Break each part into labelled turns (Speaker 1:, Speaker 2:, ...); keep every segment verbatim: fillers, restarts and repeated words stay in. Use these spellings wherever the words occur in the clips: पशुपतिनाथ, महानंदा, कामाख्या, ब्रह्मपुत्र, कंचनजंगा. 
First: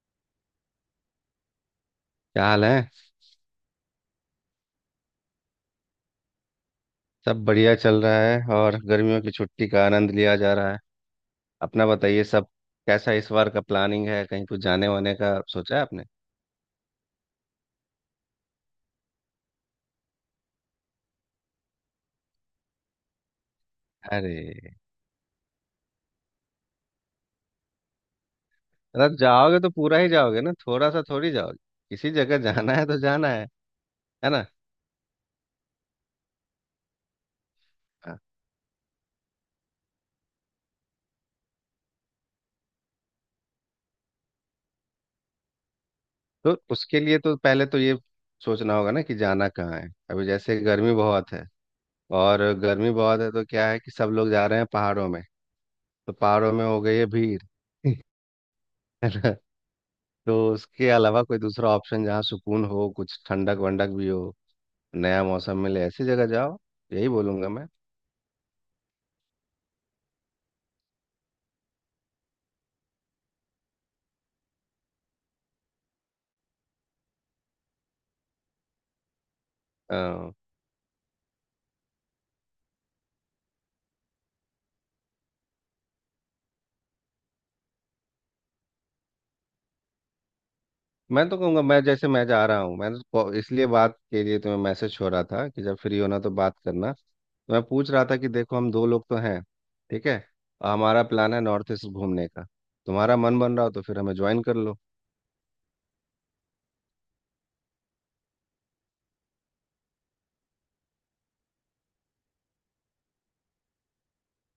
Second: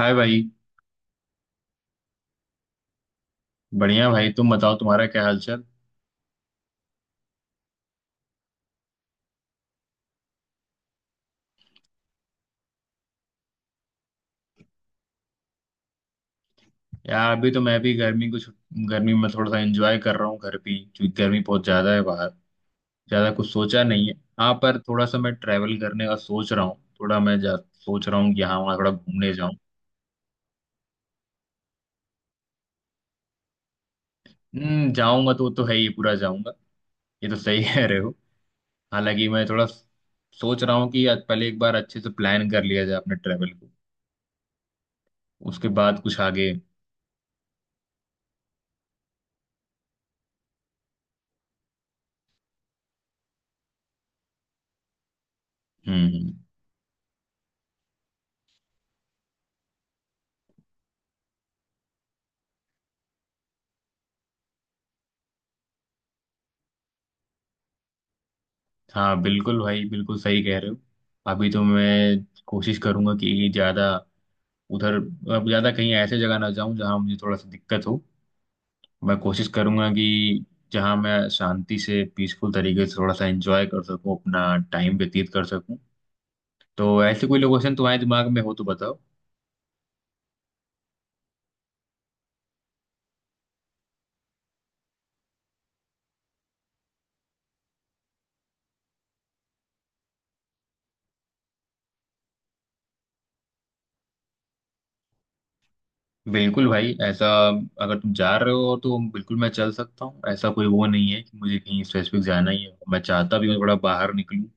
Speaker 1: हाय भाई।
Speaker 2: क्या हाल है?
Speaker 1: बढ़िया भाई, तुम बताओ तुम्हारा क्या हालचाल।
Speaker 2: सब बढ़िया चल रहा है और गर्मियों की छुट्टी का आनंद लिया जा रहा है। अपना बताइए सब। कैसा इस बार का प्लानिंग है? कहीं कुछ जाने वाने का सोचा है आपने?
Speaker 1: यार, अभी तो मैं भी गर्मी को छु- गर्मी में थोड़ा सा एंजॉय कर रहा हूँ घर पे ही, क्योंकि गर्मी बहुत ज्यादा है बाहर। ज्यादा कुछ सोचा नहीं है। हाँ,
Speaker 2: अरे,
Speaker 1: पर थोड़ा सा मैं ट्रैवल करने का सोच रहा हूँ, थोड़ा मैं जा, सोच रहा हूँ कि हाँ वहाँ थोड़ा
Speaker 2: अगर
Speaker 1: घूमने जाऊँ।
Speaker 2: जाओगे तो पूरा ही जाओगे ना, थोड़ा सा थोड़ी जाओगे। किसी जगह जाना है तो जाना है है ना।
Speaker 1: हम्म, जाऊंगा तो वो तो है ही, पूरा जाऊंगा। ये तो सही कह रहे हो।
Speaker 2: हाँ।
Speaker 1: हालांकि मैं थोड़ा सोच रहा हूँ कि आज पहले एक बार अच्छे से प्लान कर लिया जाए अपने ट्रैवल को, उसके बाद कुछ आगे।
Speaker 2: तो उसके लिए तो पहले तो ये सोचना होगा ना कि जाना कहाँ है। अभी जैसे गर्मी बहुत है, और गर्मी बहुत है तो क्या है कि सब लोग जा रहे हैं पहाड़ों में।
Speaker 1: हम्म,
Speaker 2: तो
Speaker 1: हम्म।
Speaker 2: पहाड़ों में हो गई है भीड़ है। तो उसके अलावा कोई दूसरा ऑप्शन जहाँ सुकून हो, कुछ ठंडक वंडक भी हो, नया मौसम मिले, ऐसी जगह जाओ, यही बोलूंगा मैं।
Speaker 1: हाँ बिल्कुल भाई, बिल्कुल सही कह रहे हो। अभी तो मैं कोशिश करूंगा कि ज़्यादा उधर, अब ज़्यादा कहीं ऐसे जगह ना जाऊं जहां मुझे थोड़ा सा दिक्कत हो। मैं कोशिश करूंगा कि
Speaker 2: अ,
Speaker 1: जहां मैं शांति से पीसफुल तरीके से थोड़ा सा एंजॉय कर सकूं, अपना टाइम व्यतीत कर सकूं। तो ऐसे कोई लोकेशन तुम्हारे दिमाग में हो तो बताओ।
Speaker 2: मैं तो कहूँगा, मैं जैसे मैं जा रहा हूँ, मैं तो को- इसलिए बात के लिए तुम्हें मैसेज छोड़ रहा था कि जब फ्री होना तो बात करना। तो मैं पूछ रहा था कि देखो, हम दो लोग तो हैं, ठीक है, और हमारा प्लान है नॉर्थ ईस्ट घूमने का। तुम्हारा मन बन रहा हो तो फिर हमें ज्वाइन कर लो।
Speaker 1: बिल्कुल भाई, ऐसा अगर तुम जा रहे हो तो बिल्कुल मैं चल सकता हूँ। ऐसा कोई वो नहीं है कि मुझे कहीं स्पेसिफिक जाना ही है। मैं चाहता भी हूँ थोड़ा बाहर निकलूँ।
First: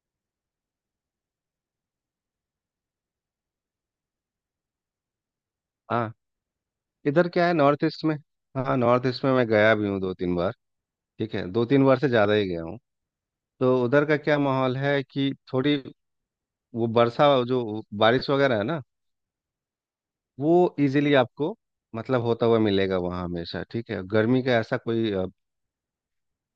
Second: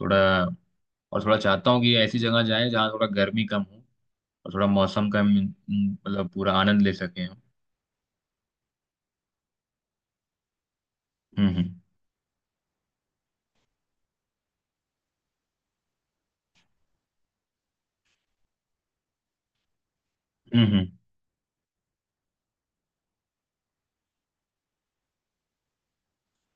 Speaker 1: थोड़ा, और थोड़ा चाहता हूँ कि ऐसी जगह जाए जहाँ थोड़ा गर्मी कम हो, और थोड़ा मौसम का हम्म,
Speaker 2: हाँ।
Speaker 1: मतलब पूरा आनंद ले सकें
Speaker 2: इधर
Speaker 1: हम।
Speaker 2: क्या है नॉर्थ ईस्ट में? हाँ, नॉर्थ ईस्ट में मैं गया भी हूँ दो तीन बार। ठीक है,
Speaker 1: हम्म,
Speaker 2: दो
Speaker 1: हम्म,
Speaker 2: तीन बार से ज़्यादा ही गया हूँ। तो उधर का क्या माहौल है कि थोड़ी वो वर्षा जो, बारिश वगैरह है ना, वो
Speaker 1: हम्म,
Speaker 2: इजीली आपको मतलब होता हुआ मिलेगा वहाँ हमेशा। ठीक है, गर्मी का ऐसा कोई अ,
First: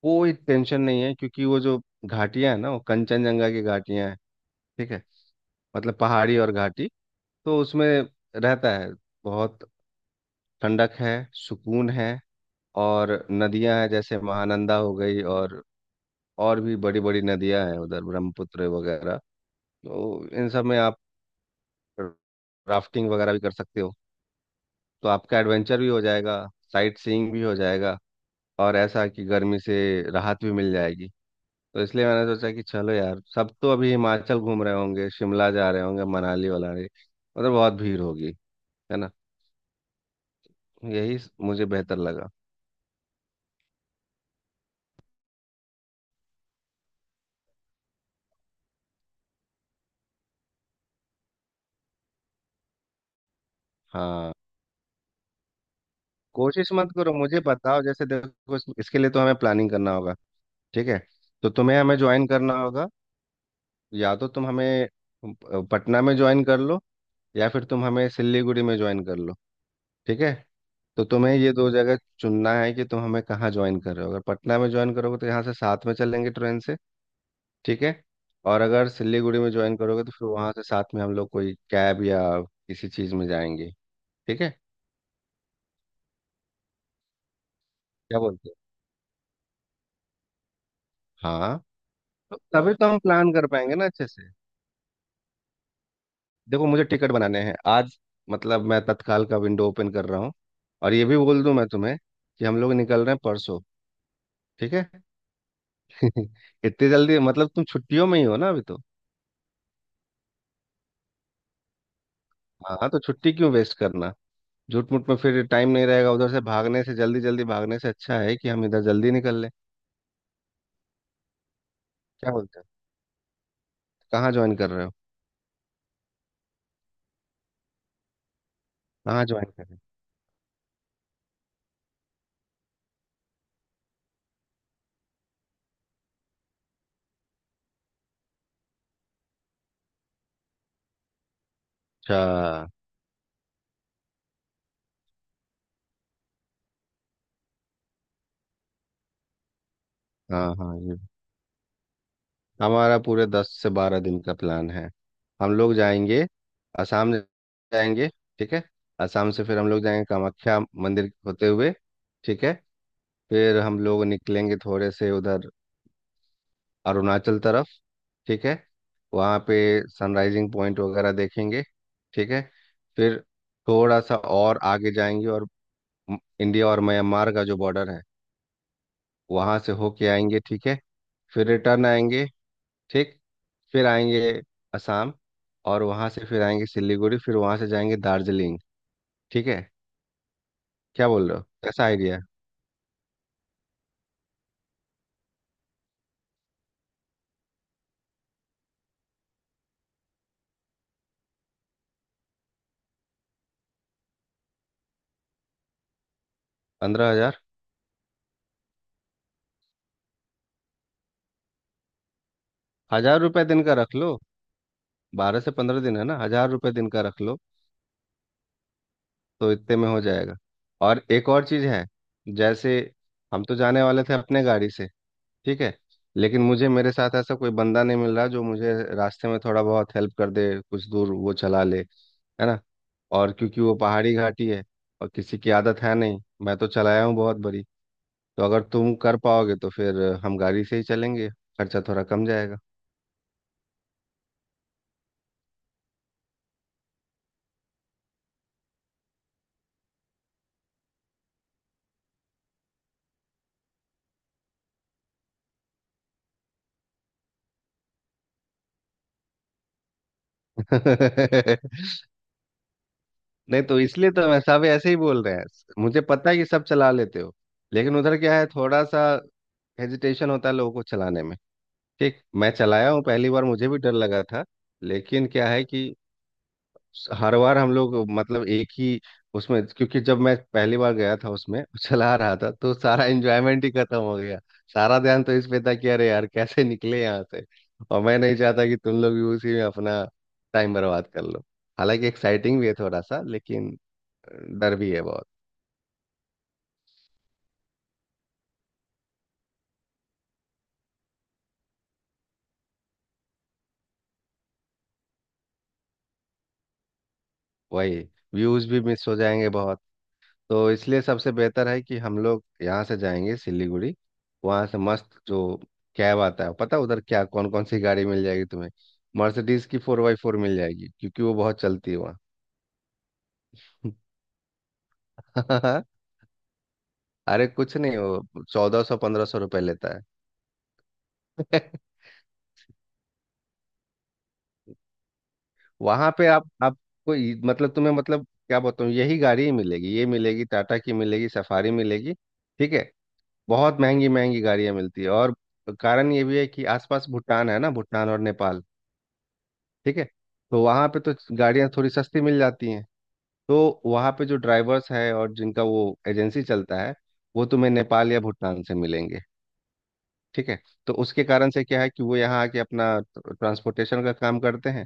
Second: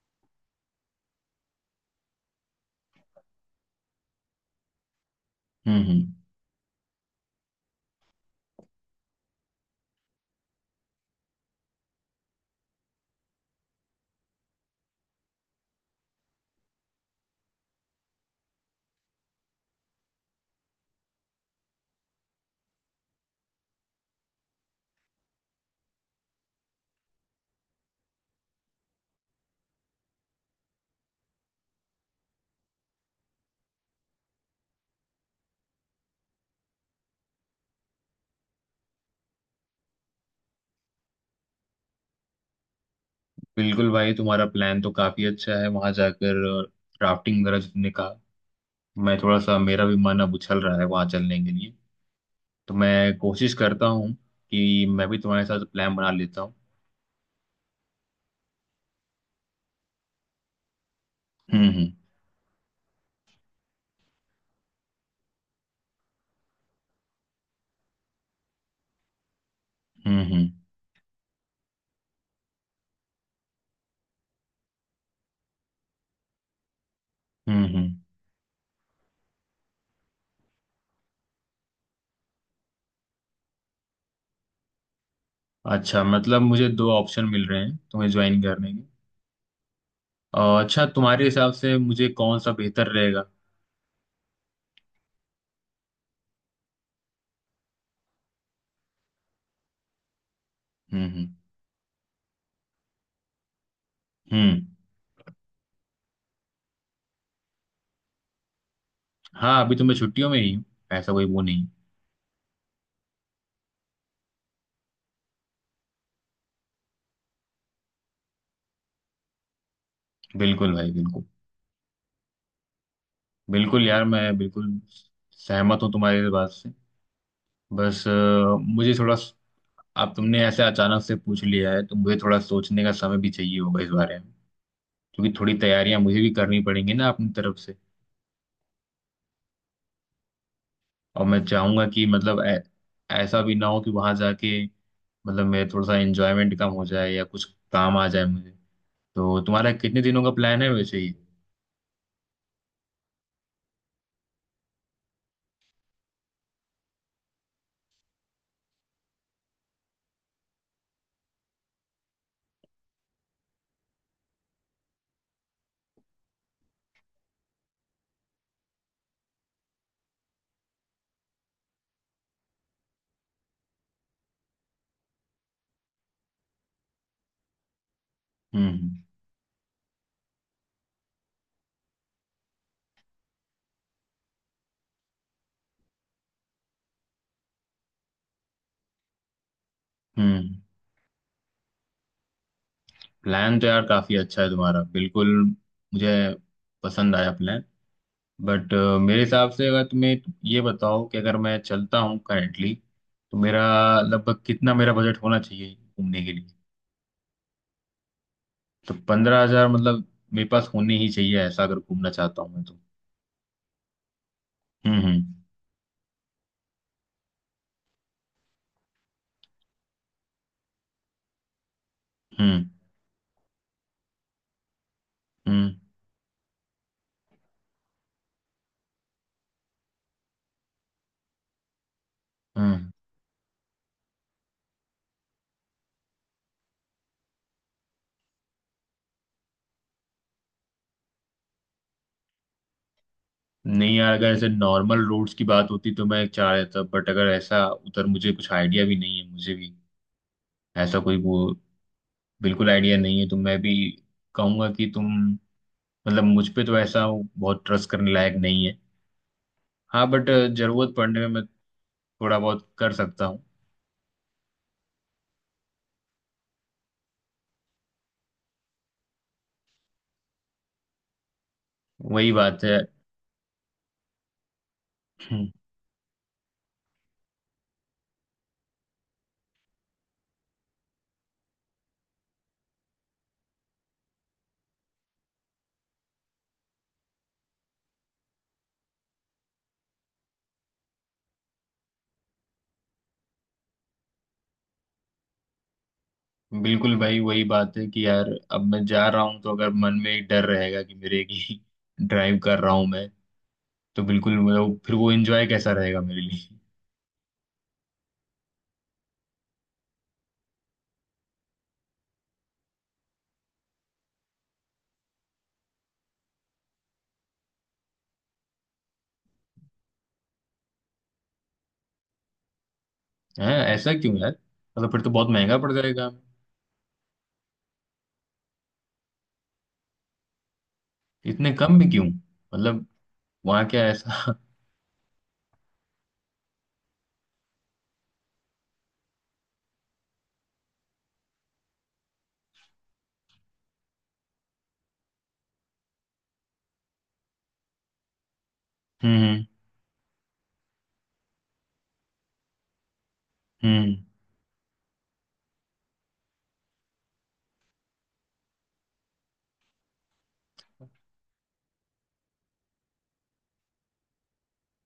Speaker 2: कोई टेंशन नहीं है, क्योंकि वो जो घाटियाँ हैं ना, वो कंचनजंगा की घाटियाँ हैं। ठीक है,
Speaker 1: हम्म,
Speaker 2: मतलब
Speaker 1: हम्म।
Speaker 2: पहाड़ी और घाटी, तो उसमें रहता है बहुत ठंडक है, सुकून है। और नदियाँ हैं जैसे महानंदा हो गई, और और भी बड़ी बड़ी नदियाँ हैं उधर, ब्रह्मपुत्र वगैरह। तो इन सब में आप राफ्टिंग वगैरह भी कर सकते हो, तो आपका एडवेंचर भी हो जाएगा, साइट सीइंग भी हो जाएगा, और ऐसा कि गर्मी से राहत भी मिल जाएगी। तो इसलिए मैंने सोचा कि चलो यार, सब तो अभी हिमाचल घूम रहे होंगे, शिमला जा रहे होंगे, मनाली वनाली, मतलब बहुत भीड़ होगी, है ना। यही स- मुझे बेहतर लगा।
Speaker 1: बिल्कुल भाई, तुम्हारा प्लान तो काफी अच्छा है, वहां जाकर राफ्टिंग वगैरह जितने का। मैं थोड़ा सा, मेरा भी मन अब उछल रहा है वहां चलने के लिए। तो मैं कोशिश करता हूँ
Speaker 2: हाँ,
Speaker 1: कि मैं भी तुम्हारे साथ प्लान बना लेता हूँ।
Speaker 2: कोशिश मत करो, मुझे बताओ। जैसे देखो, इस- इसके लिए तो हमें प्लानिंग करना होगा। ठीक है, तो तुम्हें
Speaker 1: हम्म,
Speaker 2: हमें ज्वाइन करना होगा। या तो तुम हमें अ, पटना में ज्वाइन कर लो, या फिर तुम हमें सिलीगुड़ी में ज्वाइन कर लो।
Speaker 1: हम्म,
Speaker 2: ठीक है,
Speaker 1: हम्म, हम्म,
Speaker 2: तो तुम्हें ये दो जगह चुनना है कि तुम हमें कहाँ ज्वाइन कर रहे हो। अगर पटना में ज्वाइन करोगे तो यहाँ से साथ में चलेंगे ट्रेन से।
Speaker 1: हम्म,
Speaker 2: ठीक
Speaker 1: हम्म।
Speaker 2: है, और अगर सिलीगुड़ी में ज्वाइन करोगे तो फिर वहाँ से साथ में हम लोग कोई कैब या किसी चीज़ में जाएंगे। ठीक है,
Speaker 1: अच्छा मतलब मुझे दो ऑप्शन मिल रहे हैं तुम्हें
Speaker 2: क्या
Speaker 1: ज्वाइन
Speaker 2: बोलते हो?
Speaker 1: करने के। और अच्छा, तुम्हारे हिसाब
Speaker 2: हाँ,
Speaker 1: से मुझे
Speaker 2: तो
Speaker 1: कौन सा
Speaker 2: तभी तो
Speaker 1: बेहतर
Speaker 2: हम
Speaker 1: रहेगा?
Speaker 2: प्लान कर पाएंगे ना अच्छे से। देखो, मुझे टिकट बनाने हैं आज, मतलब मैं तत्काल का विंडो ओपन कर रहा हूँ। और ये
Speaker 1: हम्म,
Speaker 2: भी
Speaker 1: हम्म,
Speaker 2: बोल दूं मैं तुम्हें कि हम लोग निकल रहे हैं परसों।
Speaker 1: हम्म।
Speaker 2: ठीक है इतनी जल्दी, मतलब तुम छुट्टियों में ही हो ना अभी तो।
Speaker 1: हाँ, अभी तो मैं छुट्टियों में ही हूँ। ऐसा कोई वो नहीं।
Speaker 2: हाँ, तो छुट्टी क्यों वेस्ट करना झूठ मूठ में? फिर टाइम नहीं रहेगा, उधर से भागने से, जल्दी जल्दी भागने से अच्छा है कि हम इधर जल्दी निकल लें।
Speaker 1: बिल्कुल भाई, बिल्कुल।
Speaker 2: क्या बोलते हैं?
Speaker 1: बिल्कुल यार,
Speaker 2: कहाँ
Speaker 1: मैं
Speaker 2: ज्वाइन कर
Speaker 1: बिल्कुल
Speaker 2: रहे हो?
Speaker 1: सहमत हूँ तुम्हारी इस बात से। बस अ, मुझे थोड़ा।
Speaker 2: कहाँ ज्वाइन कर रहे हो?
Speaker 1: अब तुमने ऐसे अचानक से पूछ लिया है तो मुझे थोड़ा सोचने का समय भी चाहिए होगा इस बारे में। क्योंकि थोड़ी तैयारियां मुझे भी करनी पड़ेंगी ना अपनी तरफ से। और मैं चाहूंगा कि
Speaker 2: अच्छा।
Speaker 1: मतलब ऐ, ऐसा भी ना हो कि वहां जाके मतलब मेरे थोड़ा सा एंजॉयमेंट कम हो जाए या कुछ काम आ जाए मुझे। तो तुम्हारा कितने दिनों का
Speaker 2: हाँ
Speaker 1: प्लान है
Speaker 2: हाँ, ये
Speaker 1: वैसे ही?
Speaker 2: हमारा पूरे दस से बारह दिन का प्लान है। हम लोग जाएंगे असम जाएंगे। ठीक है, असम से फिर हम लोग जाएंगे कामाख्या मंदिर होते हुए। ठीक है, फिर हम लोग निकलेंगे थोड़े से उधर अरुणाचल तरफ। ठीक है, वहाँ पे सनराइजिंग पॉइंट वगैरह देखेंगे। ठीक है, फिर थोड़ा सा और आगे जाएंगे, और म- इंडिया और म्यांमार का जो बॉर्डर है,
Speaker 1: हम्म,
Speaker 2: वहाँ से होके आएंगे। ठीक है, फिर रिटर्न आएंगे। ठीक, फिर आएंगे असम, और वहाँ से फिर आएंगे सिलीगुड़ी, फिर वहाँ से जाएंगे दार्जिलिंग। ठीक है,
Speaker 1: हम्म।
Speaker 2: क्या बोल रहे हो, कैसा आइडिया है?
Speaker 1: प्लान तो यार काफी अच्छा है तुम्हारा, बिल्कुल मुझे पसंद आया प्लान। बट मेरे हिसाब से, अगर तुम्हें ये बताओ कि अगर मैं चलता हूँ करेंटली तो मेरा लगभग कितना मेरा बजट होना चाहिए घूमने के लिए?
Speaker 2: पंद्रह हजार।
Speaker 1: तो पंद्रह हजार मतलब मेरे पास होने ही चाहिए, ऐसा अगर घूमना चाहता हूँ मैं तो।
Speaker 2: हजार रुपये दिन का रख लो,
Speaker 1: हम्म, हम्म,
Speaker 2: बारह से पंद्रह दिन है ना, हजार रुपये दिन का रख लो, तो इतने में हो जाएगा। और एक और चीज़ है,
Speaker 1: हम्म,
Speaker 2: जैसे हम तो जाने वाले थे अपने गाड़ी से। ठीक
Speaker 1: हम्म,
Speaker 2: है, लेकिन मुझे मेरे साथ ऐसा कोई बंदा नहीं मिल रहा जो मुझे रास्ते में थोड़ा बहुत हेल्प कर दे, कुछ दूर वो चला ले, है ना।
Speaker 1: हम्म।
Speaker 2: और क्योंकि वो पहाड़ी घाटी है, और किसी की आदत है नहीं, मैं तो चलाया हूँ बहुत बड़ी। तो अगर तुम कर पाओगे तो फिर हम गाड़ी से ही चलेंगे, खर्चा थोड़ा कम जाएगा।
Speaker 1: नहीं यार, अगर ऐसे नॉर्मल रोड्स की बात होती तो मैं चाह रहा था, बट अगर ऐसा उधर मुझे कुछ आइडिया भी नहीं है, मुझे भी ऐसा कोई वो बिल्कुल आइडिया नहीं है। तो मैं भी कहूंगा कि तुम, मतलब मुझ पे तो ऐसा हो, बहुत ट्रस्ट करने लायक नहीं है। हाँ बट जरूरत पड़ने में मैं थोड़ा बहुत कर सकता हूँ।
Speaker 2: नहीं, तो इसलिए तो मैं सब ऐसे ही बोल रहे हैं। मुझे पता है कि सब चला लेते हो, लेकिन उधर क्या है, थोड़ा सा हेजिटेशन होता है लोगों को चलाने में। ठीक,
Speaker 1: वही
Speaker 2: मैं
Speaker 1: बात है
Speaker 2: चलाया हूँ पहली बार, मुझे भी डर लगा था। लेकिन क्या
Speaker 1: हम्म,
Speaker 2: है कि हर बार हम लोग मतलब एक ही उसमें, क्योंकि जब मैं पहली बार गया था उसमें चला रहा था, तो सारा एंजॉयमेंट ही खत्म हो गया। सारा ध्यान तो इस पे था कि अरे यार कैसे निकले यहाँ से। और मैं नहीं चाहता कि तुम लोग भी उसी में अपना टाइम बर्बाद कर लो। हालांकि एक्साइटिंग भी है थोड़ा सा, लेकिन डर भी है बहुत।
Speaker 1: बिल्कुल भाई, वही बात है कि यार अब मैं जा रहा हूँ, तो अगर मन में एक डर रहेगा कि मेरे की ड्राइव कर रहा हूँ मैं, तो बिल्कुल मतलब फिर वो एंजॉय कैसा रहेगा मेरे लिए?
Speaker 2: वही, व्यूज भी मिस हो जाएंगे बहुत। तो इसलिए सबसे बेहतर है कि हम लोग यहाँ से जाएंगे सिलीगुड़ी, वहाँ से मस्त जो कैब आता है, पता है उधर क्या कौन कौन सी गाड़ी मिल जाएगी तुम्हें? मर्सिडीज की फोर बाई फोर मिल जाएगी, क्योंकि वो बहुत चलती है वहाँ।
Speaker 1: है ऐसा क्यों यार? मतलब फिर तो बहुत महंगा पड़ जाएगा।
Speaker 2: अरे कुछ नहीं, वो चौदह सौ पंद्रह सौ रुपये लेता
Speaker 1: इतने
Speaker 2: है।
Speaker 1: कम में क्यों मतलब? वहाँ क्या ऐसा?
Speaker 2: वहाँ पे आप आपको ये- मतलब तुम्हें, मतलब क्या बताऊँ, यही गाड़ी ही मिलेगी, ये मिलेगी, टाटा की मिलेगी, सफारी मिलेगी। ठीक है, बहुत महंगी महंगी गाड़ियाँ मिलती है। और कारण ये भी है कि आसपास भूटान है ना, भूटान और नेपाल।
Speaker 1: हम्म, हम्म,
Speaker 2: ठीक है, तो वहाँ पे तो गाड़ियाँ थोड़ी सस्ती मिल जाती हैं। तो
Speaker 1: हम्म।
Speaker 2: वहाँ पे जो ड्राइवर्स है और जिनका वो एजेंसी चलता है, वो तुम्हें नेपाल या भूटान से मिलेंगे। ठीक है, तो उसके कारण से क्या है कि वो यहाँ आके अपना ट्रांसपोर्टेशन का काम करते हैं।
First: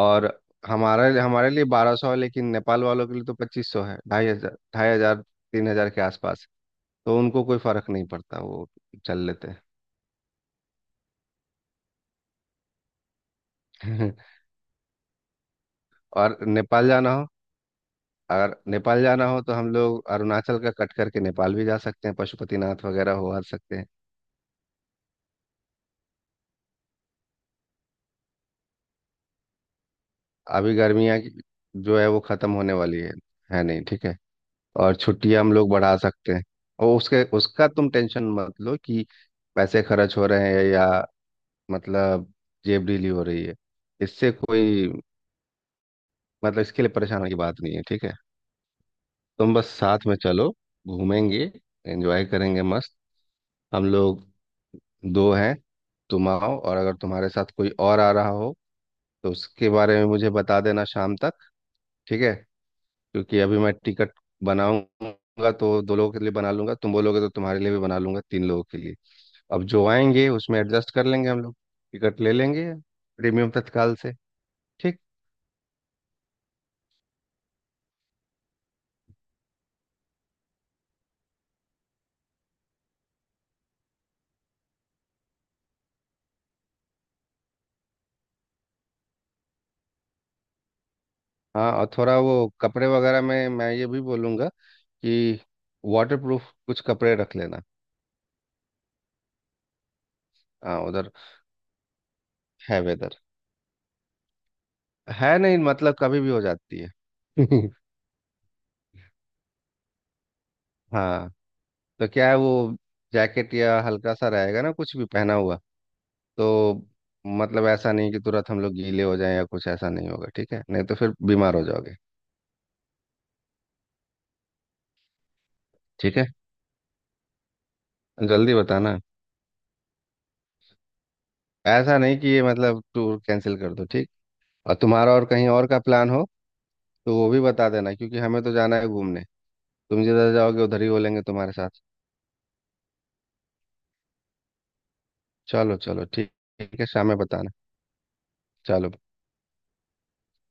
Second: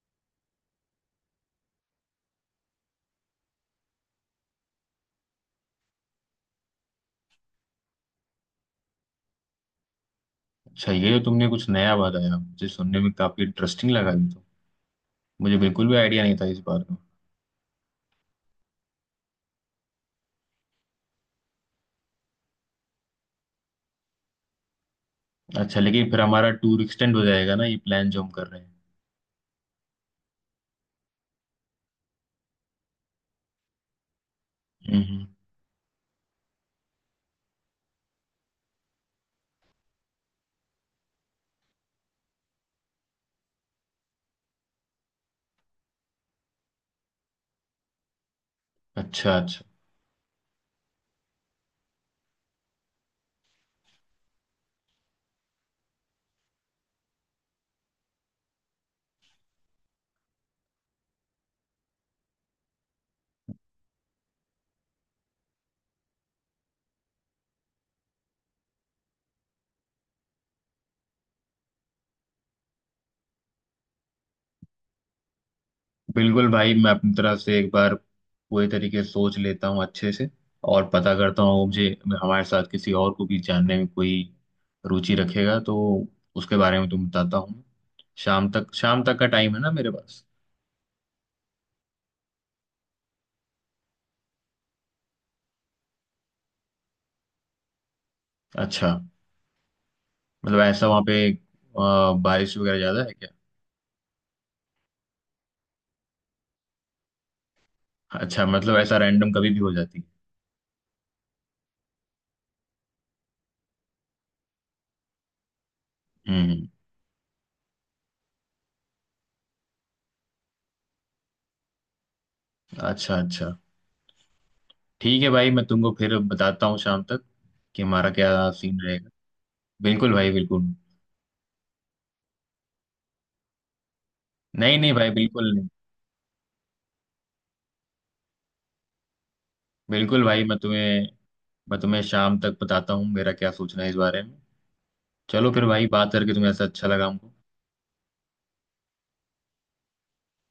Speaker 2: और हमारे हमारे लिए बारह सौ है, लेकिन नेपाल वालों के लिए तो पच्चीस सौ है, ढाई हजार, ढाई हजार तीन हजार के आसपास। तो उनको कोई फर्क नहीं पड़ता, वो चल लेते
Speaker 1: अच्छा, ये जो तुमने कुछ नया बताया मुझे सुनने में काफी इंटरेस्टिंग लगा
Speaker 2: हैं।
Speaker 1: ये तो। मुझे बिल्कुल भी आइडिया नहीं
Speaker 2: और
Speaker 1: था इस बारे
Speaker 2: नेपाल
Speaker 1: में।
Speaker 2: जाना हो, अगर नेपाल जाना हो तो हम लोग अरुणाचल का कट करके नेपाल भी जा सकते हैं, पशुपतिनाथ वगैरह हो आ सकते हैं।
Speaker 1: अच्छा, लेकिन फिर हमारा टूर एक्सटेंड हो जाएगा ना, ये प्लान जो हम कर रहे हैं?
Speaker 2: अभी गर्मियाँ की- जो है वो ख़त्म होने वाली है है नहीं, ठीक है। और
Speaker 1: हम्म, हम्म।
Speaker 2: छुट्टियाँ हम लोग बढ़ा सकते हैं। और उसके उसका तुम टेंशन मत लो कि पैसे खर्च हो रहे हैं या मतलब जेब ढीली हो रही है, इससे कोई मतलब इसके लिए परेशान होने की बात नहीं है। ठीक है,
Speaker 1: अच्छा
Speaker 2: तुम
Speaker 1: अच्छा।
Speaker 2: बस साथ में चलो, घूमेंगे, एंजॉय करेंगे मस्त। हम लोग दो हैं, तुम आओ, और अगर तुम्हारे साथ कोई और आ रहा हो तो उसके बारे में मुझे बता देना शाम तक। ठीक है, क्योंकि अभी मैं टिकट बनाऊंगा तो दो लोगों के लिए बना लूंगा, तुम बोलोगे तो तुम्हारे लिए भी बना लूंगा तीन लोगों के लिए। अब जो आएंगे उसमें एडजस्ट कर लेंगे हम लोग, टिकट ले लेंगे प्रीमियम तत्काल से। ठीक।
Speaker 1: बिल्कुल भाई, मैं अपनी तरफ से एक बार पूरी तरीके से सोच लेता हूँ अच्छे से, और पता करता हूँ मुझे हमारे साथ किसी और को भी जानने में कोई रुचि रखेगा तो उसके बारे में तुम बताता हूँ। शाम तक, शाम तक का टाइम है ना मेरे पास।
Speaker 2: हाँ, और थोड़ा वो कपड़े वगैरह में मैं ये भी बोलूँगा कि वाटर प्रूफ कुछ कपड़े रख लेना।
Speaker 1: अच्छा, मतलब
Speaker 2: हाँ,
Speaker 1: ऐसा वहाँ
Speaker 2: उधर
Speaker 1: पे अ, बारिश वगैरह
Speaker 2: है
Speaker 1: ज्यादा है
Speaker 2: वेदर,
Speaker 1: क्या?
Speaker 2: है नहीं, मतलब कभी भी हो जाती है।
Speaker 1: अच्छा, मतलब ऐसा रैंडम कभी भी हो जाती
Speaker 2: हाँ, तो क्या है, वो जैकेट या हल्का सा रहेगा ना कुछ भी पहना हुआ,
Speaker 1: है? हम्म।
Speaker 2: तो मतलब ऐसा नहीं कि तुरंत हम लोग गीले हो जाएं या कुछ, ऐसा नहीं होगा। ठीक है, नहीं तो फिर बीमार हो जाओगे।
Speaker 1: अच्छा अच्छा, ठीक है भाई मैं तुमको फिर
Speaker 2: ठीक है,
Speaker 1: बताता हूँ शाम तक कि हमारा क्या
Speaker 2: जल्दी
Speaker 1: सीन
Speaker 2: बताना।
Speaker 1: रहेगा। बिल्कुल भाई, बिल्कुल।
Speaker 2: ऐसा नहीं कि ये मतलब टूर कैंसिल कर दो, ठीक। और
Speaker 1: नहीं नहीं भाई,
Speaker 2: तुम्हारा और कहीं
Speaker 1: बिल्कुल
Speaker 2: और
Speaker 1: नहीं।
Speaker 2: का प्लान हो तो वो भी बता देना, क्योंकि हमें तो जाना है घूमने, तुम
Speaker 1: बिल्कुल
Speaker 2: जिधर
Speaker 1: भाई, मैं
Speaker 2: जाओगे उधर ही
Speaker 1: तुम्हें
Speaker 2: बोलेंगे तुम्हारे
Speaker 1: मैं
Speaker 2: साथ।
Speaker 1: तुम्हें शाम तक बताता हूँ मेरा क्या सोचना है इस बारे में। चलो फिर
Speaker 2: चलो
Speaker 1: भाई,
Speaker 2: चलो,
Speaker 1: बात
Speaker 2: ठीक,
Speaker 1: करके तुम्हें ऐसा
Speaker 2: ठीक है,
Speaker 1: अच्छा
Speaker 2: शाम
Speaker 1: लगा
Speaker 2: में
Speaker 1: हमको।
Speaker 2: बताना। चलो।